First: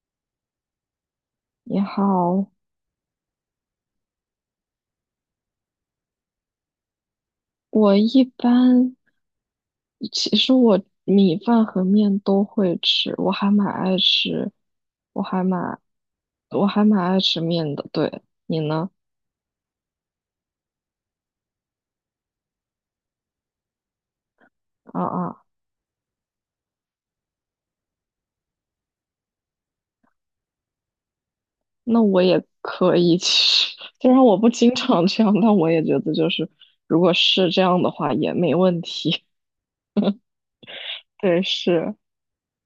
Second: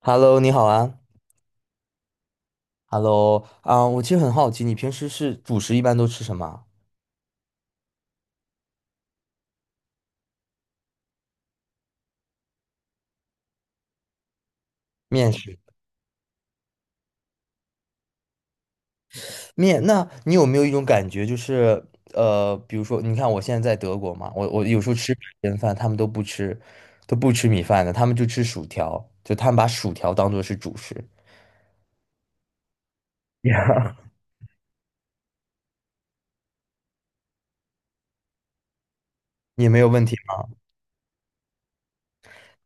Hello，你好啊。你好，Hello，我其实很好奇，你平时是主食一般都吃什么啊我一般其实我米饭和面都会吃，我还蛮爱吃，我面还食。蛮我还蛮爱吃面的。对，你呢？面，那你有没有一种感觉，就是比如说，你看我现在在德国嘛，我有时候啊吃白啊，人饭，他们都不吃，都不吃米饭的，他们就吃薯条，就他们把薯条当做是主食，那我也可以。其实 虽然我不经常这样，但我也觉得就是如果是这样的话也没问题。也没有问题。对，是，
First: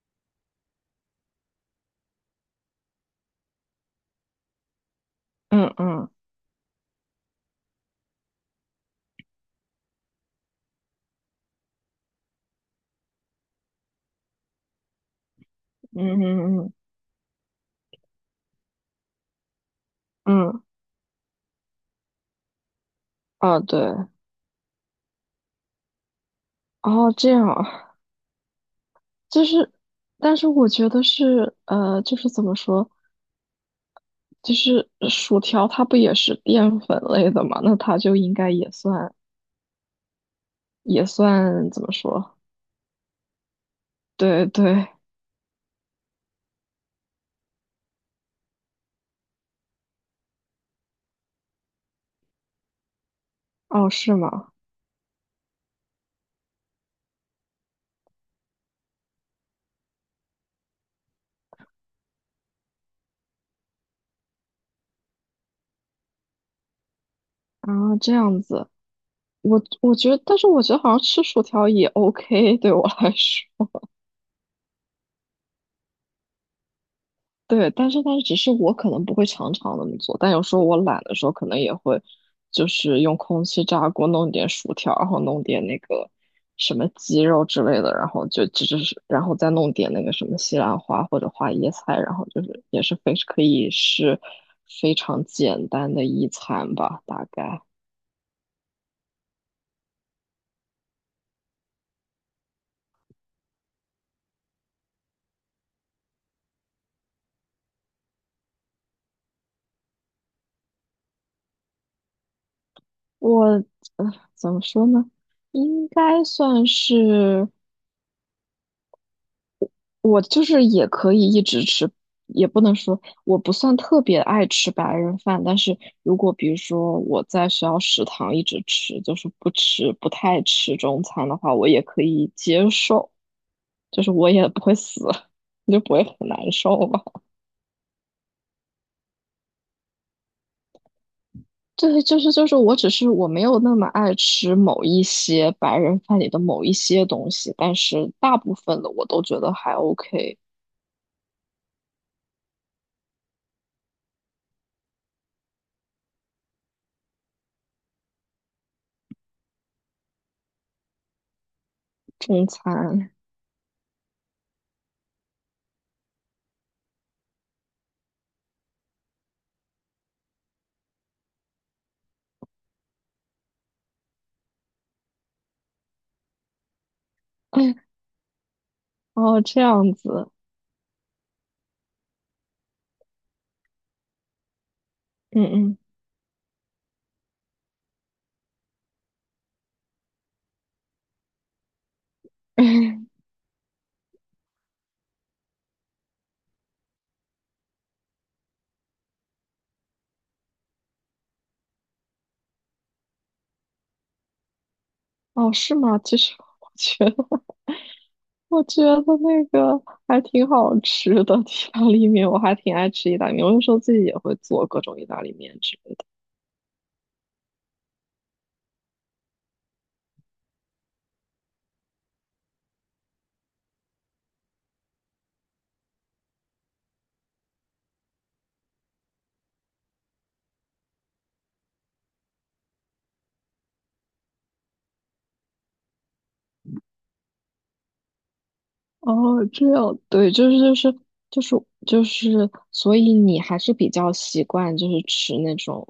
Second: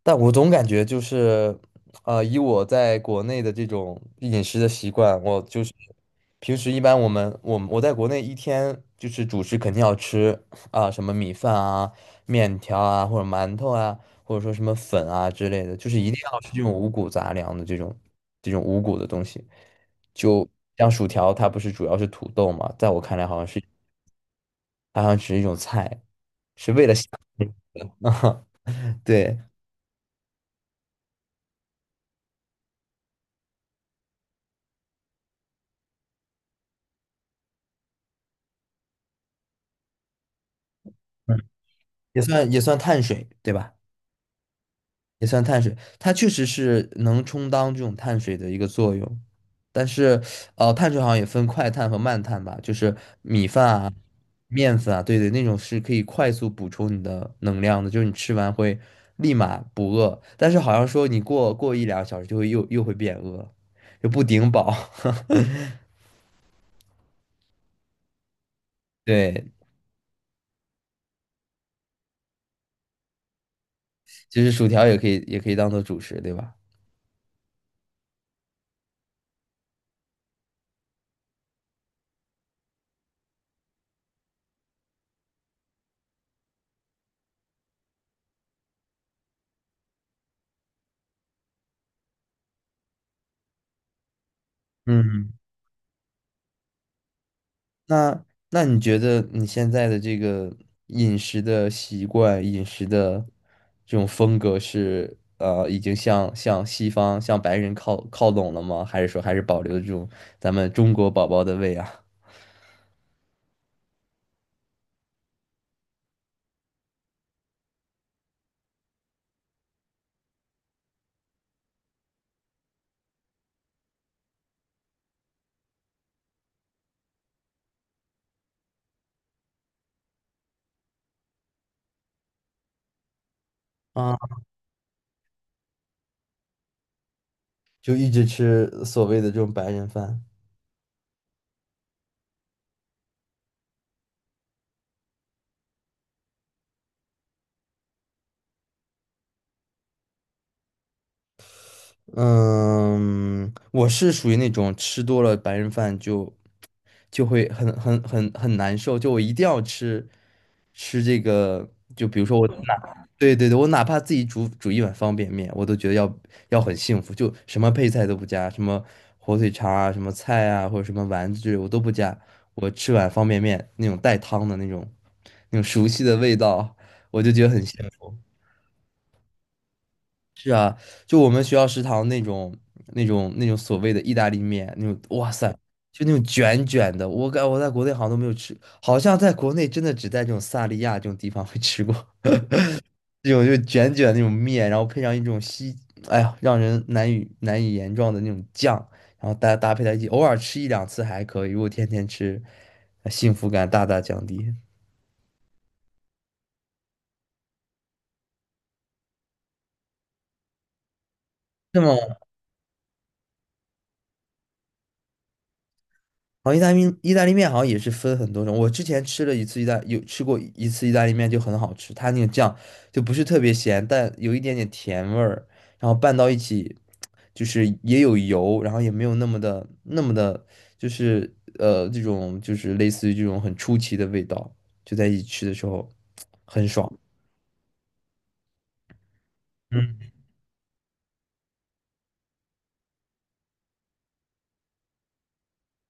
但我总感觉就是，以我在国内的这种饮食的习惯，我就是嗯嗯平时一般我们我我在国内一天就是主食肯定要吃啊、什么米饭啊、面条啊，或者馒头啊，或者说什么粉啊之类的，就是一定嗯要吃嗯这种嗯五谷杂粮的这种五谷的东西。就嗯，像薯条，它不是主要是土豆嘛，在我看来好像啊是对，它好像只是一种菜，哦这样，对，就是，但是我觉得是，就是怎么说，就是薯条它不也是淀粉类的嘛？那它就应该也算，也算怎么也说？算也算碳水，对吧？对对，也算碳水，它确实是能充当这种碳水的一个作用，但是，呃，碳水好像也分快碳和慢碳吧，就是米饭哦，啊、是吗？面粉啊，对对，那种是可以快速补充你的能量的，就是你吃完会立马不饿，但是好像说你过一两个小时就会又会变饿，就不顶饱。啊，这样子，对，我觉得，但是我觉得好像吃薯条也 OK,对我来说。其实薯条也可以当做主食，对吧？对，但是只是我可能不会常常那么做，但有时候我懒的时候，可能也会就是用空气炸锅弄点薯条，然后弄点那个什么鸡肉之类的，然后就只是然后再弄点那个什么西兰花或者花椰菜，然后就是也是非可以是非常嗯。简单的一餐吧，大概那那你觉得你现在的这个饮食的习惯、饮食的这种风格是呃，已经向西方、向白人靠拢了吗？还是说还是保留这种咱们中国宝宝的胃啊？我呃怎么说呢，应该算是。我就是也可以一直吃，也不能说我不算特别爱吃白人饭，但是如果比如说我在学校食堂一直吃，就是不太吃中餐的话，我也可以接受，就是啊，我也不会死，就不会很难受吧。就一直吃所谓的这种白人饭？对，就是，我只是我没有那么爱吃某一些白人饭里的某一些东西，但是大部分的我都觉得还 OK。嗯，我是属于那种吃多了白人饭就就会很难受，就我一定要吃吃这个，就比如说中我哪，餐，对对对，我哪怕自己煮一碗方便面，我都觉得要要很幸福，就什么配菜都不加，什么火腿肠啊，什么菜啊，或者什么丸子之类我都不加，我吃碗方便面那种带汤的那种熟悉的味道，我就觉得很 幸福。哦，这样子，就我们学校食堂那种所谓的意大利面，那种哇塞，嗯就那种卷卷的，我在国内好像都没有吃，好像在国内真的只在这种萨利亚这种地方会吃过 嗯。这种就卷卷的那种面，然后配上一种西，哎呀，让人难以言状的那种酱，然后搭配在一起，偶尔吃一两次还可以，如果天天吃，呃幸福感大大降低。哦，是吗？其实我觉得，那个还挺好吃的意那大么。利面，我还挺爱吃意大利面。我有时候自己也会做各种意大利面之类的。然后意大利面好像也是分很多种，我之前吃了一次意大有吃过一次意大利面就很好吃，它那个酱就不是特别咸，但有一点点甜味儿，然后拌到一起，就是也有油，然后也没有那么的，就是呃这种就是类似于这种很出奇的味道，就在一起吃的时候很爽。哦，这样，嗯对，就是就是，所以你还是比较习惯就是吃那种，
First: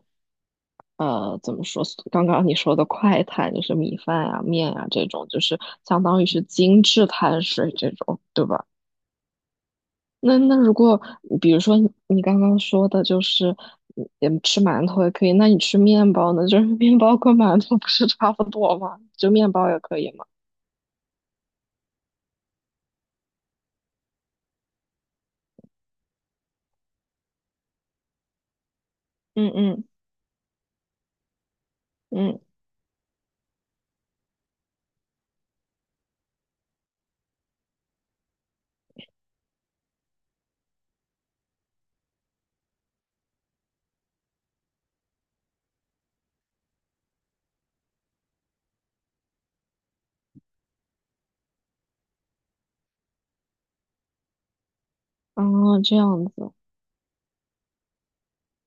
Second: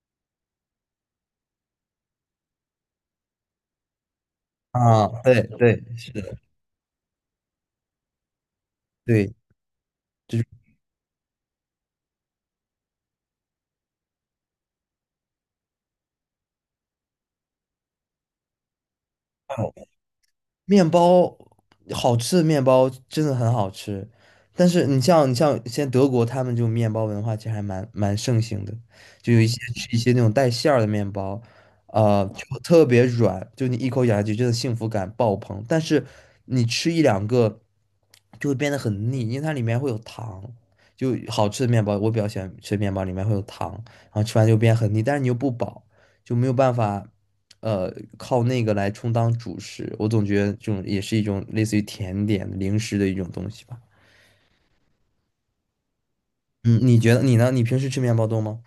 呃，怎么说？刚刚你说的快餐，就是米饭啊、面啊啊，这种，就对是对相是当于的，是精致碳水这种，对吧？对，就那是。那如果比如说你刚刚说的就是吃馒头也可以，那你吃面包呢？就是面包跟馒头不是差不多吗？就面包也可以吗？面包好吃的面包真的很好吃，但是你像现在德国他们就面包文化其实还蛮盛行的，就有一嗯些嗯吃一些那种带馅儿的面包，呃，嗯，就特别软，就你一口咬下去真的幸福感爆棚，但是你吃一两个就会变得很腻，因为它里面会有糖。就好吃的面包，我比较喜欢吃面包，里面会有糖，然后吃完就变很腻，但是你又不饱，就没有办法。呃，靠那个来充当主食，我总觉得这种也是一种类似于甜点零食的一种东西吧。哦，这样子。嗯，你觉得你呢？你平时吃面包多吗？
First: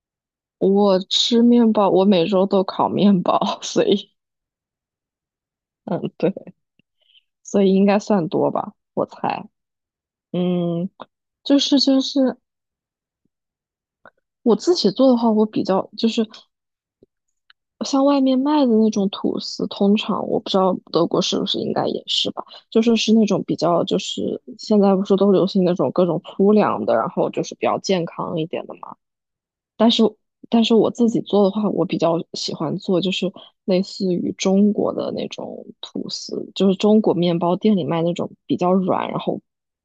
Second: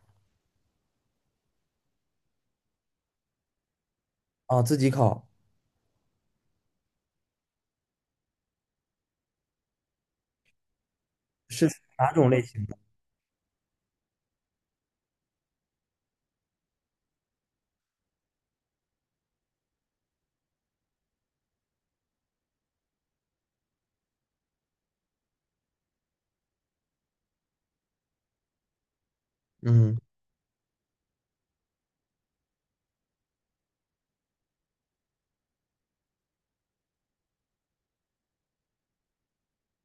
我吃面包，我每周都烤面包，所以啊，自己烤嗯，对，所以应该算多吧，我猜。嗯，就是是就哪种是类型的？我自己做的话，我比较就是。像外面卖的那种吐司，通常我不知道德国是不是应该也是吧，就是是那种比较就是现在不是都流行那种各种粗粮的，然后就是比较健康一点的嘛。但嗯是但是我自己做的话，我比较喜欢做就是类似于中国的那种吐司，就是中国面包店里卖那种比较软，然后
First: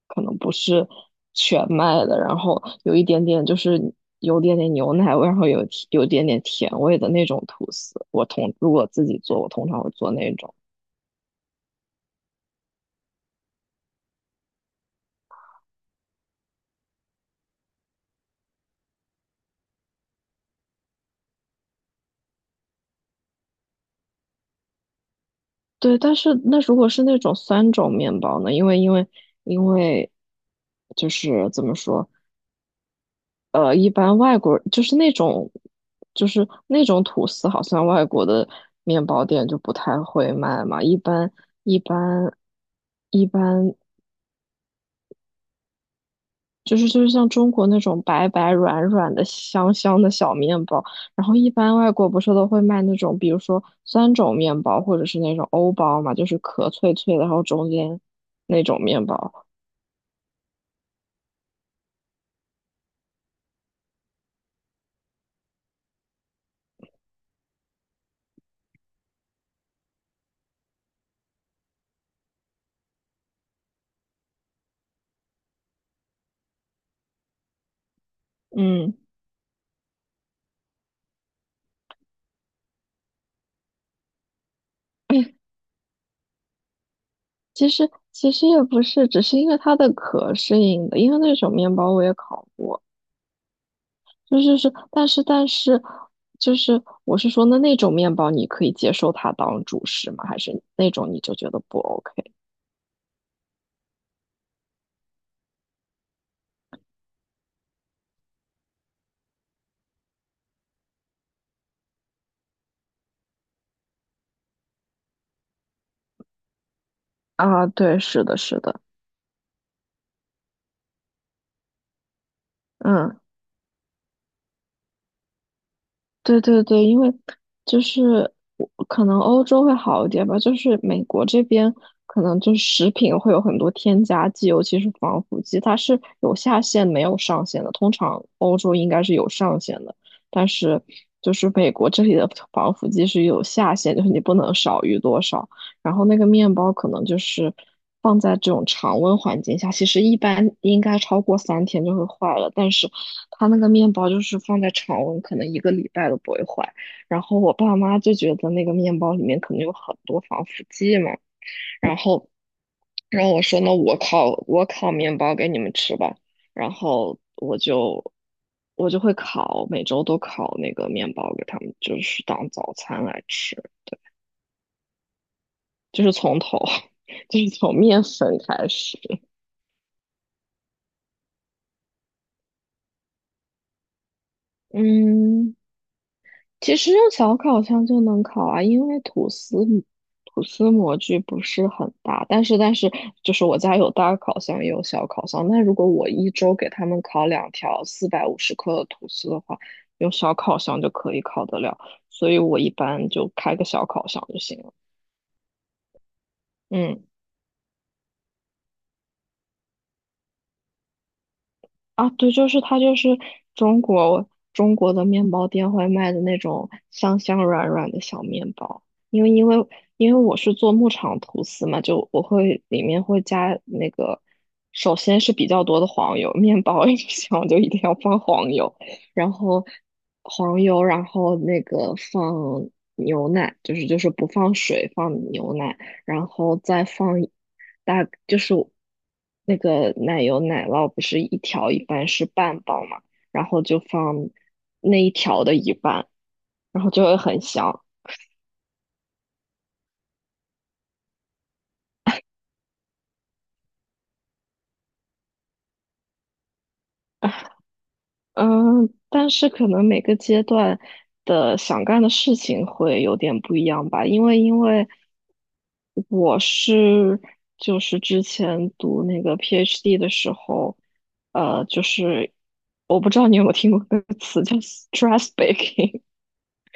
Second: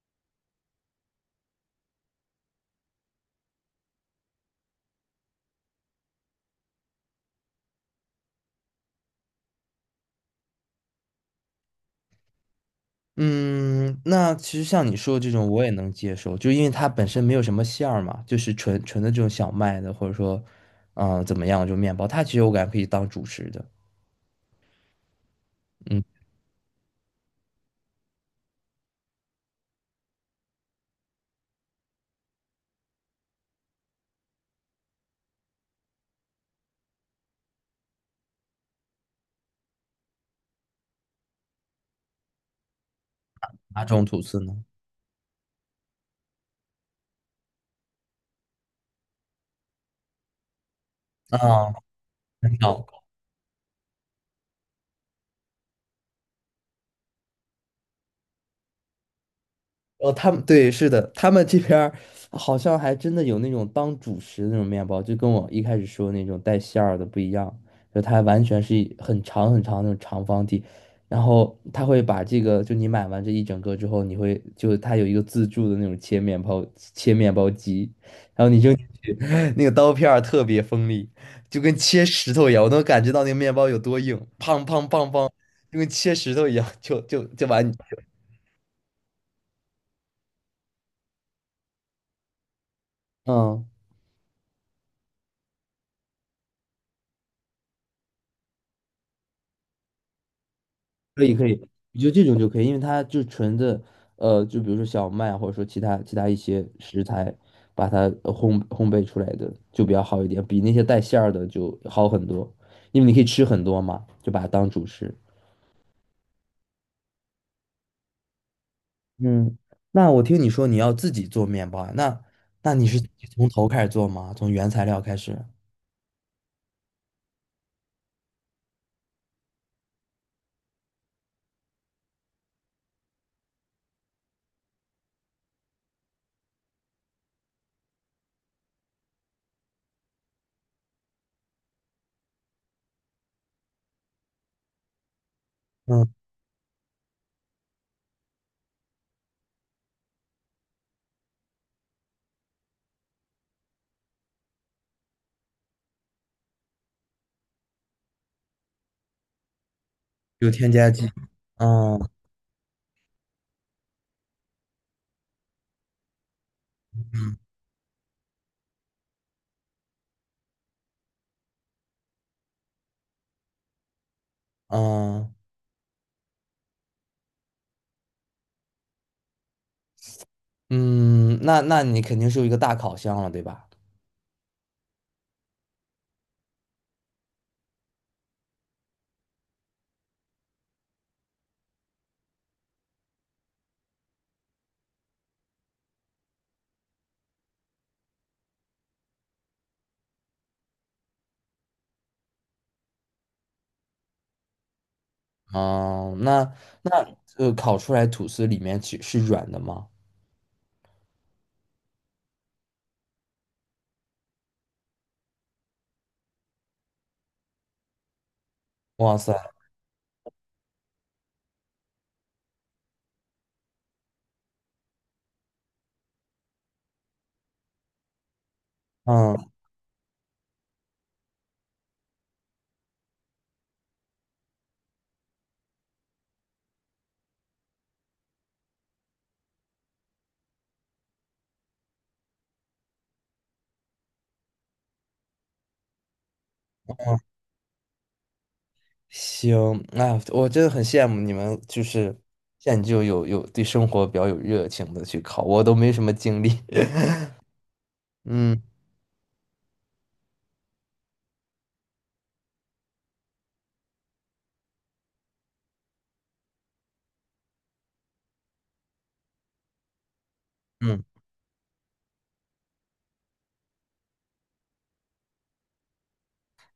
可能不是全麦的，然后有一点点就是有点点牛奶味，然后有点点甜味的那种吐司。我通如果自己做，我通常会做那种。嗯，那其实像你说的这种，我也能接受，就因为它本身没有什么馅儿嘛，就是纯纯的这种小麦的，或者说，嗯、怎么样，就面包，它其实我感觉可以当主食的。对，嗯，但是那如果是那种酸种面包呢？因为因为就是怎么说，呃，一般外国就是那种，就是那种吐司，好像外国的面包店就不太会卖嘛。一般一般哪种吐司呢？就是像中国那种白白软软的香香的小面包，然后一般啊，外国不是都很会卖那好种，比如说酸种面包或者是那种欧包嘛，就是壳脆脆的，然后中间那种面包。哦，他们对，是的，他们这边儿好像还真的有那种当主食的那种面包，就跟我一开始说的那种带馅儿的不一样，就它完全是一很长很长那种长方体，然后他会把这个，就你买完这一整个之后，你会就它有一个自助的那种切面包机，嗯，那个刀片儿特别锋利，就跟切石头一样，我能感觉到那个面包有多硬，砰砰砰砰，就跟切石头一样，就把其你，实其实也不是，只是因为它的壳是硬的，因为那种面包我也烤过。嗯。就是，但是，就是我是说，那那种面包你可以接受它当主食吗？还是那种你可以就可觉得以，不 你就 OK 这种就可以，因为它就纯的，呃，就比如说小麦或者说其他一些食材，把它呃烘焙出来的就比较好一点，比那些带馅儿的就好很多，因为你可以吃很多嘛，就把它当主食。啊？对，是的，是的，嗯，那我听你说你要自己做面包啊，那那你是嗯。从头开始做吗？从原材料开始？对对对，因为就是我可能欧洲会好一点吧，就是美国这边可能就是食品会有很多添加剂，尤其是防腐剂，它是有下限没有上限的。通常欧洲应该是有上限的，但是就是美国这里的防腐剂是有下限，就是你不能少于多少。然后嗯，那个面包可能就是放在这种常温环境下，其实一般应该超过3天就会坏了，但是它那个面包就是放在常温，可能一个礼拜都不会坏。然后我爸妈就觉得那个面包里面可能有很多防有腐添加剂剂。嘛，然嗯后，然后我说那我烤面包给你们吃吧。然后我就会烤，每周都烤那个面包给他们，就是当早餐来吃，嗯就是从头，就是从面粉开始。嗯，那那你肯定是有一个大烤箱了，对吧？嗯。其实用小烤箱就能烤啊，因为吐司模具不是很大，但是就是我家有大烤箱也有小烤箱，那如果我一周给他们烤两条450克的吐司的话，用小烤箱就可以烤得了，所以我一般就开个小烤箱就行了。哦，那嗯。那呃，烤出来吐司里面其是软的吗？啊，对，就是它，就是中国的面包店会卖的那种香香软软的小面包。哇因为塞，因为因为我是做牧场吐司嘛，就我会里面会加那个，首先是比较多的黄油，面包一想就一定要放黄油，然嗯，后黄油，然后那个放牛奶，就是不放水，放牛奶。然后再放一大就是那个奶油奶酪不是一条一般是半包嘛，然后就放那一条的一半，然后就会很香。行，那我真的很羡慕你们，就是现在就有有对生活比较有热情的去烤，我都没什么精力。嗯嗯，但是可能每个阶段的想干的事情会有点不一样吧，因为我是就是之前读那个 PhD 的时候，嗯，呃，就是我不知道你有没有听过那个词叫 stress baking,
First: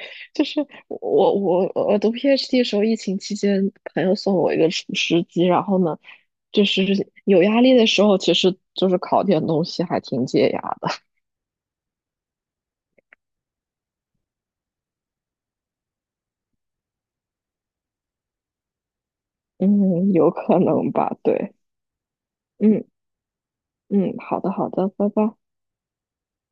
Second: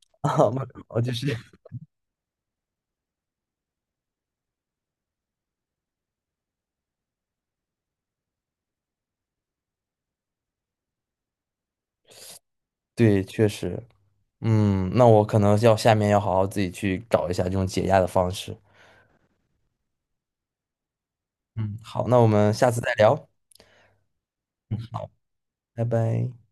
啊，就是我我就是我读 PhD 的时候，疫情期间，朋友送我一个厨师机，然后呢，就是有压力的时候，其实就是烤点东西还挺解压的。对，确实，嗯，那我可能要下面要好好自己去找一下这种解压的方式。嗯，有可能吧，对，嗯，好，那我们下次嗯再聊，嗯，好的好的，拜拜。拜拜。